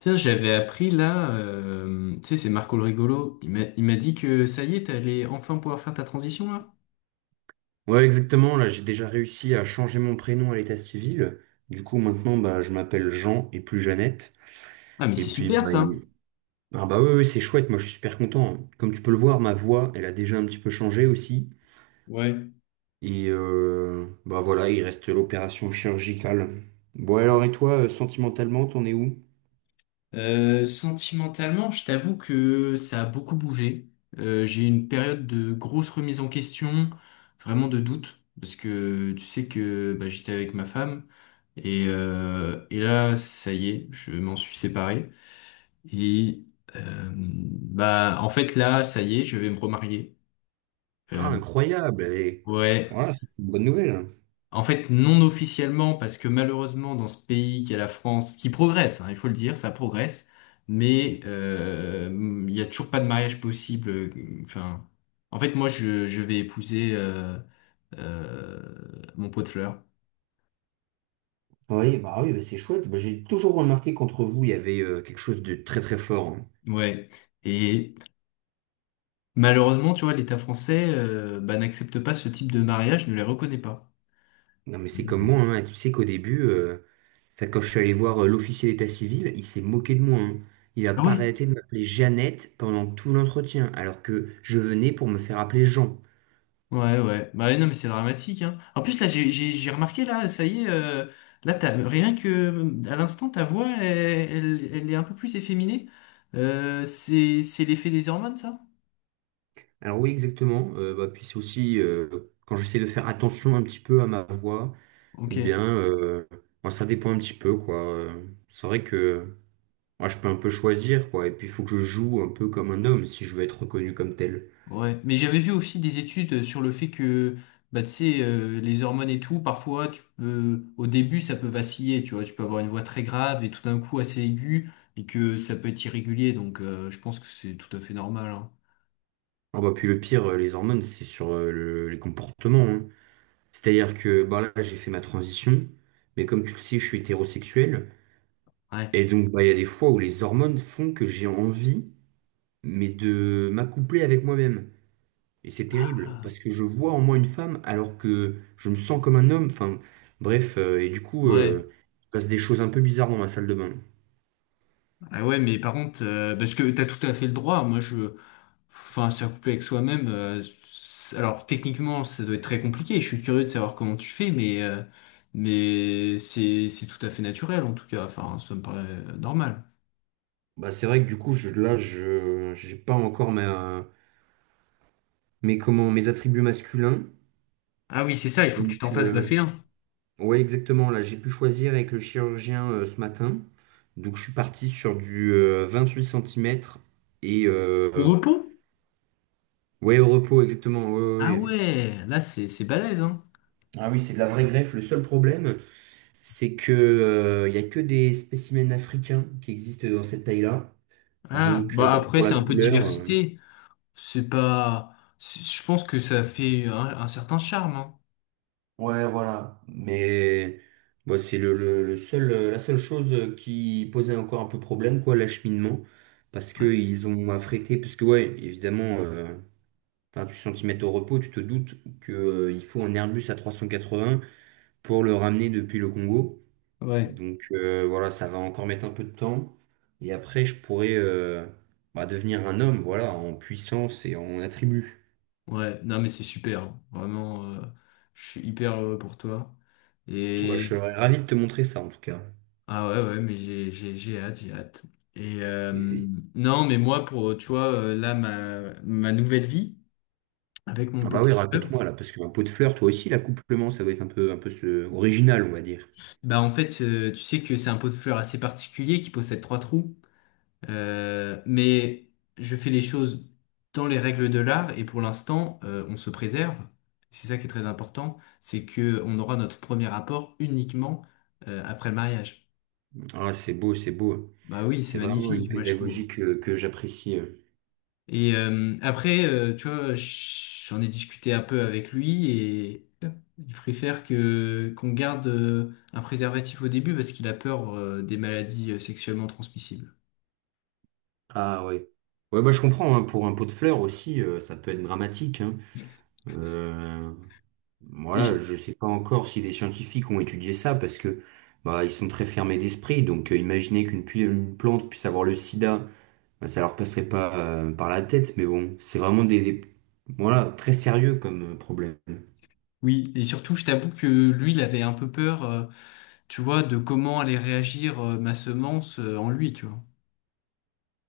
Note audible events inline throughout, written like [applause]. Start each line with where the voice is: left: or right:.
left: Tiens, j'avais appris là, tu sais, c'est Marco le rigolo. Il m'a dit que ça y est, t'allais enfin pouvoir faire ta transition là.
right: Ouais, exactement. Là, j'ai déjà réussi à changer mon prénom à l'état civil. Du coup, maintenant, bah, je m'appelle Jean et plus Jeannette.
left: Ah, mais
right: Et
left: c'est
right: puis,
left: super
right: bah,
left: ça.
right: ah bah oui, oui, c'est chouette. Moi, je suis super content. Comme tu peux le voir, ma voix, elle a déjà un petit peu changé aussi.
left: Ouais.
right: Et bah voilà, il reste l'opération chirurgicale. Bon, alors, et toi, sentimentalement, t'en es où?
left: Sentimentalement, je t'avoue que ça a beaucoup bougé. J'ai eu une période de grosse remise en question, vraiment de doute, parce que tu sais que bah, j'étais avec ma femme et là, ça y est, je m'en suis séparé. Et bah, en fait là, ça y est, je vais me remarier.
right: Ah,
left: Euh,
right: incroyable. Et
left: ouais.
right: voilà, ça, c'est une bonne nouvelle.
left: En fait, non officiellement, parce que malheureusement, dans ce pays qui est la France, qui progresse, hein, il faut le dire, ça progresse, mais il n'y a toujours pas de mariage possible. Enfin, en fait, moi, je vais épouser euh, mon pot de fleurs.
right: Oui, bah, c'est chouette. Bah, j'ai toujours remarqué qu'entre vous, il y avait quelque chose de très très fort, hein.
left: Ouais. Et malheureusement, tu vois, l'État français bah, n'accepte pas ce type de mariage, ne les reconnaît pas.
right: Non, mais c'est comme moi, hein. Tu sais qu'au début. Enfin, quand je suis allé voir l'officier d'état civil, il s'est moqué de moi, hein. Il a
left: Ah
right: pas
left: ouais.
right: arrêté de m'appeler Jeannette pendant tout l'entretien, alors que je venais pour me faire appeler Jean.
left: Ouais, ouais. Bah ouais, non, mais c'est dramatique, hein. En plus, là, j'ai remarqué, là, ça y est, là, t'as, rien que, à l'instant, ta voix, elle est un peu plus efféminée. C'est l'effet des hormones, ça?
right: Alors oui, exactement. Bah, puis c'est aussi quand j'essaie de faire attention un petit peu à ma voix, ou bien
left: Ok,
right: bon, ça dépend un petit peu, quoi. C'est vrai que moi, je peux un peu choisir, quoi. Et puis il faut que je joue un peu comme un homme si je veux être reconnu comme tel.
left: ouais. Mais j'avais vu aussi des études sur le fait que, bah, tu sais, les hormones et tout, parfois, tu peux, au début, ça peut vaciller, tu vois. Tu peux avoir une voix très grave et tout d'un coup assez aiguë et que ça peut être irrégulier, donc je pense que c'est tout à fait normal, hein.
right: Ah bah, puis le pire, les hormones, c'est sur les comportements, hein. C'est-à-dire que bah là, j'ai fait ma transition, mais comme tu le sais, je suis hétérosexuel.
left: Ouais.
right: Et donc, bah, il y a des fois où les hormones font que j'ai envie, mais de m'accoupler avec moi-même. Et c'est terrible, parce que je vois en moi une femme alors que je me sens comme un homme. Enfin, bref, et du coup,
left: Ouais.
right: il se passe des choses un peu bizarres dans ma salle de bain.
left: Ah ouais, mais par contre, parce que t'as tout à fait le droit. Moi, je, enfin, c'est couplé avec soi-même. Alors, techniquement, ça doit être très compliqué. Je suis curieux de savoir comment tu fais, mais c'est tout à fait naturel en tout cas. Enfin, ça me paraît normal.
right: Bah, c'est vrai que du coup, là, j'ai pas encore mes, comment, mes attributs masculins.
left: Ah oui, c'est ça. Il faut que tu
right: Donc,
left: t'en fasses greffer un.
right: oui, exactement. Là, j'ai pu choisir avec le chirurgien ce matin. Donc, je suis parti sur du 8 centimètres et
left: Au repos?
right: ouais, au repos, exactement. Ouais, ouais,
left: Ah
right: ouais.
left: ouais, c'est balèze, hein.
right: Ah oui, c'est de la vraie greffe. Le seul problème, c'est que il y a que des spécimens africains qui existent dans cette taille-là.
left: Ah,
right: Donc,
left: bah
right: bon,
left: après,
right: pour la
left: c'est un peu de
right: couleur,
left: diversité. C'est pas, c'est- Je pense que ça fait un certain charme, hein.
right: ouais, voilà. Mais bon, c'est le seul, la seule chose qui posait encore un peu problème, quoi, l'acheminement. Parce
left: Ouais.
right: qu'ils ont affrété, parce que, ouais, évidemment. Enfin, tu centimètres au repos, tu te doutes que, il faut un Airbus A380 pour le ramener depuis le Congo.
left: Ouais.
right: Donc voilà, ça va encore mettre un peu de temps. Et après, je pourrais bah, devenir un homme, voilà, en puissance et en attributs.
left: Ouais, non mais c'est super, hein. Vraiment, je suis hyper heureux pour toi.
right: Bah, je
left: Et
right: serais ravi de te montrer ça en tout cas.
left: ah ouais, ouais, mais j'ai hâte, j'ai hâte. Et
right: Et puis-
left: non, mais moi pour tu vois là ma nouvelle vie avec mon
right: Ah
left: pot
right: bah
left: de
right: oui,
left: fleurs,
right: raconte-moi là, parce qu'un pot de fleurs, toi aussi, l'accouplement, ça doit être un peu original, on va dire.
left: bah en fait tu sais que c'est un pot de fleurs assez particulier qui possède trois trous. Mais je fais les choses dans les règles de l'art et pour l'instant, on se préserve. C'est ça qui est très important, c'est que on aura notre premier rapport uniquement après le mariage.
right: Ah, c'est beau, c'est beau.
left: Bah oui,
right: C'est
left: c'est
right: vraiment une
left: magnifique, moi je
right: pédagogie
left: trouve.
right: que j'apprécie, euh.
left: Et après, tu vois, j'en ai discuté un peu avec lui et il préfère que qu'on garde un préservatif au début parce qu'il a peur des maladies sexuellement transmissibles.
right: Ah ouais. Ouais, bah, je comprends, hein, pour un pot de fleurs aussi, ça peut être dramatique, hein. Euh,
left: Et je-
right: voilà, je sais pas encore si des scientifiques ont étudié ça parce que bah, ils sont très fermés d'esprit. Donc imaginer une plante puisse avoir le sida, bah, ça leur passerait pas par la tête. Mais bon, c'est vraiment voilà, très sérieux comme problème.
left: oui, et surtout, je t'avoue que lui, il avait un peu peur. Tu vois, de comment allait réagir ma semence en lui, tu vois.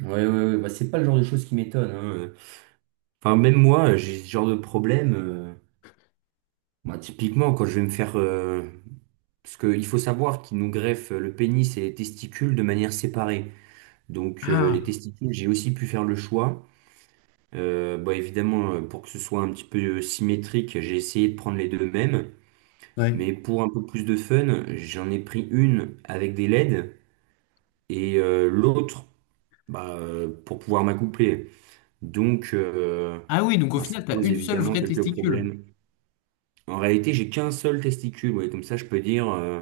right: Ouais, ouais, ouais, bah, c'est pas le genre de choses qui m'étonne, hein. Enfin, même moi, j'ai ce genre de problème, bah, typiquement, quand je vais me faire, parce qu'il faut savoir qu'ils nous greffent le pénis et les testicules de manière séparée. Donc les
left: Ah,
right: testicules, j'ai aussi pu faire le choix. Bah, évidemment, pour que ce soit un petit peu symétrique, j'ai essayé de prendre les deux mêmes. Mais
left: ouais.
right: pour un peu plus de fun, j'en ai pris une avec des LED et l'autre bah, pour pouvoir m'accoupler. Donc
left: Ah oui, donc au
right: bah, ça
left: final, t'as
right: pose
left: une seule
right: évidemment
left: vraie
right: quelques
left: testicule.
right: problèmes. En réalité, j'ai qu'un seul testicule, ouais, comme ça je peux dire, euh.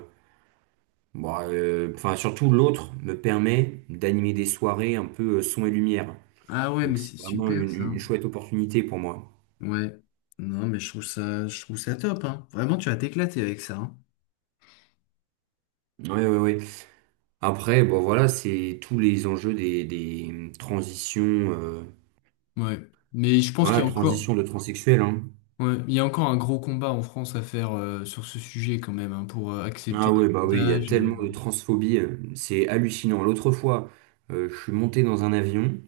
right: Bon, enfin, surtout l'autre me permet d'animer des soirées un peu son et lumière.
left: Ah ouais,
right: Donc
left: mais
right: c'est
left: c'est
right: vraiment
left: super ça.
right: une chouette opportunité pour moi.
left: Ouais. Non, mais je trouve ça top, hein. Vraiment, tu vas t'éclater avec ça, hein.
right: Ouais, ouais, ouais. Après, bon voilà, c'est tous les enjeux des transitions,
left: Ouais. Mais je pense qu'il y
right: voilà,
left: a encore,
right: transition de transsexuel, hein.
left: ouais, il y a encore un gros combat en France à faire sur ce sujet quand même, hein, pour accepter
right: Ah ouais, bah oui, il y a
left: davantage.
right: tellement de transphobie, c'est hallucinant. L'autre fois, je suis monté dans un avion,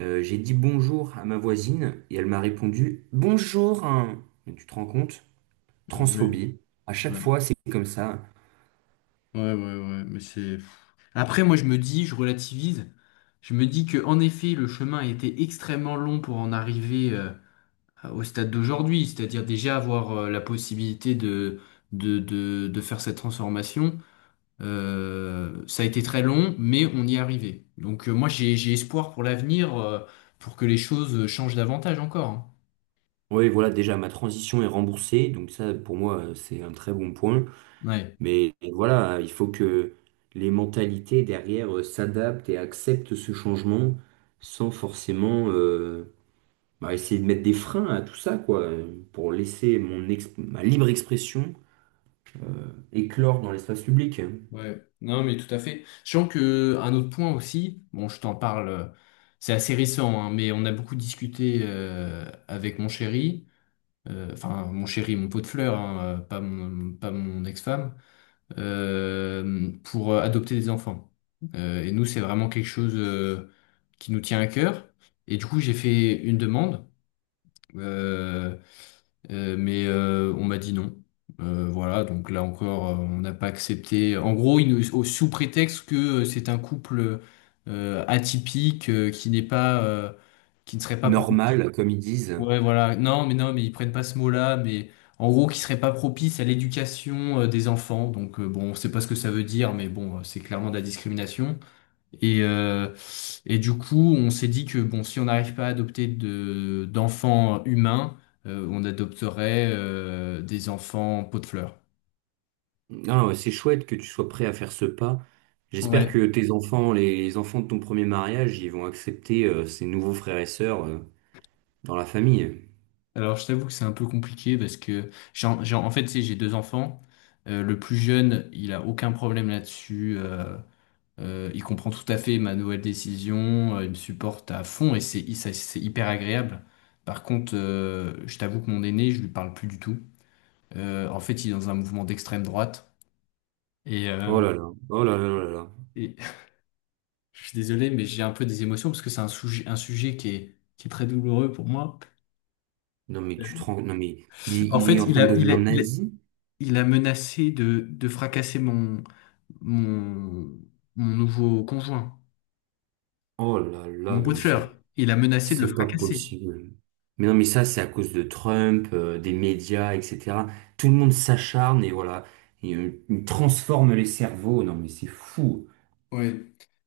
right: j'ai dit bonjour à ma voisine et elle m'a répondu bonjour, hein. Mais tu te rends compte?
left: Ah ouais.
right: Transphobie. À chaque
left: Ouais.
right: fois, c'est comme ça.
left: Ouais, ouais, ouais, mais c'est... Après, moi, je me dis, je relativise, je me dis que en effet, le chemin a été extrêmement long pour en arriver au stade d'aujourd'hui, c'est-à-dire déjà avoir la possibilité de faire cette transformation. Ça a été très long, mais on y est arrivé. Donc, moi, j'ai espoir pour l'avenir, pour que les choses changent davantage encore. Hein.
right: Oui, voilà, déjà ma transition est remboursée, donc ça pour moi c'est un très bon point.
left: Ouais.
right: Mais voilà, il faut que les mentalités derrière s'adaptent et acceptent ce changement sans forcément bah, essayer de mettre des freins à tout ça, quoi, pour laisser ma libre expression éclore dans l'espace public, hein.
left: Ouais, non, mais tout à fait. Sachant que un autre point aussi, bon, je t'en parle, c'est assez récent, hein, mais on a beaucoup discuté avec mon chéri, enfin mon chéri, mon pot de fleurs, hein, pas mon, pas mon ex-femme, pour adopter des enfants. Et nous, c'est vraiment quelque chose qui nous tient à cœur. Et du coup, j'ai fait une demande. Euh, mais on m'a dit non. Voilà, donc là encore, on n'a pas accepté. En gros, sous prétexte que c'est un couple atypique qui n'est pas, qui ne serait pas propice.
right: Normal, comme ils disent.
left: Ouais, voilà. Non, mais non, mais ils prennent pas ce mot-là, mais en gros, qui serait pas propice à l'éducation des enfants. Donc bon, on sait pas ce que ça veut dire, mais bon, c'est clairement de la discrimination. Et, euh, et du coup, on s'est dit que bon, si on n'arrive pas à adopter d'enfants humains, on adopterait des enfants pot de fleurs.
right: Ah, ouais, c'est chouette que tu sois prêt à faire ce pas. J'espère
left: Ouais.
right: que tes enfants, les enfants de ton premier mariage, ils vont accepter ces nouveaux frères et sœurs, dans la famille.
left: Alors, je t'avoue que c'est un peu compliqué parce que en fait, tu sais, j'ai deux enfants. Le plus jeune, il a aucun problème là-dessus. Il comprend tout à fait ma nouvelle décision. Il me supporte à fond et c'est hyper agréable. Par contre, je t'avoue que mon aîné, je lui parle plus du tout. En fait, il est dans un mouvement d'extrême droite. Et,
right: Oh
left: euh,
right: là là, oh là là oh là là.
left: et [laughs] je suis désolé, mais j'ai un peu des émotions parce que c'est un sujet qui est très douloureux pour moi.
right: Non mais tu te rends, non mais
left: En
right: il est
left: fait,
right: en train de devenir nazi?
left: il a menacé de fracasser mon, mon nouveau conjoint,
right: Oh là là,
left: mon pot
right: non
left: de
right: mais
left: fleurs. Il a menacé de le
right: c'est pas
left: fracasser.
right: possible. Mais non mais ça c'est à cause de Trump, des médias, etc. Tout le monde s'acharne et voilà, il transforme les cerveaux. Non mais c'est fou.
left: Ouais.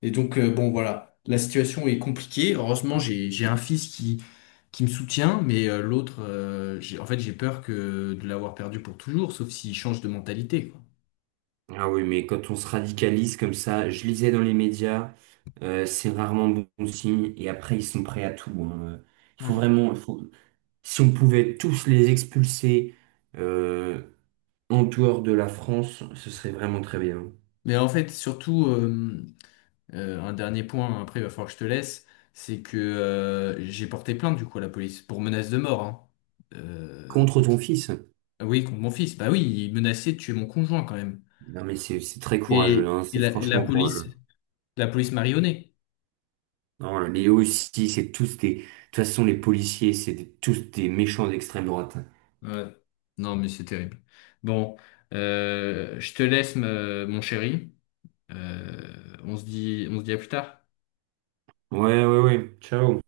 left: Et donc, bon, voilà. La situation est compliquée. Heureusement, j'ai un fils qui me soutient, mais l'autre, en fait, j'ai peur que de l'avoir perdu pour toujours, sauf s'il change de mentalité, quoi.
right: Ah oui, mais quand on se radicalise comme ça, je lisais dans les médias, c'est rarement bon signe, et après ils sont prêts à tout, hein. Il faut
left: Ouais.
right: vraiment, si on pouvait tous les expulser euh, en dehors de la France, ce serait vraiment très bien.
left: Mais en fait, surtout, un dernier point, hein, après il va falloir que je te laisse, c'est que j'ai porté plainte du coup à la police pour menace de mort. Hein. Euh,
right: Contre ton fils?
left: ah oui, contre mon fils. Bah oui, il menaçait de tuer mon conjoint quand même.
right: Non mais c'est très courageux, hein,
left: Et
right: c'est franchement courageux.
left: la police marionnée.
right: Non, les aussi, c'est tous des... De toute façon, les policiers, c'est tous des méchants d'extrême droite.
left: Ouais. Non, mais c'est terrible. Bon, je te laisse, mon chéri. On se dit, on se dit à plus tard.
right: Ouais, ouais, ouais. Ciao.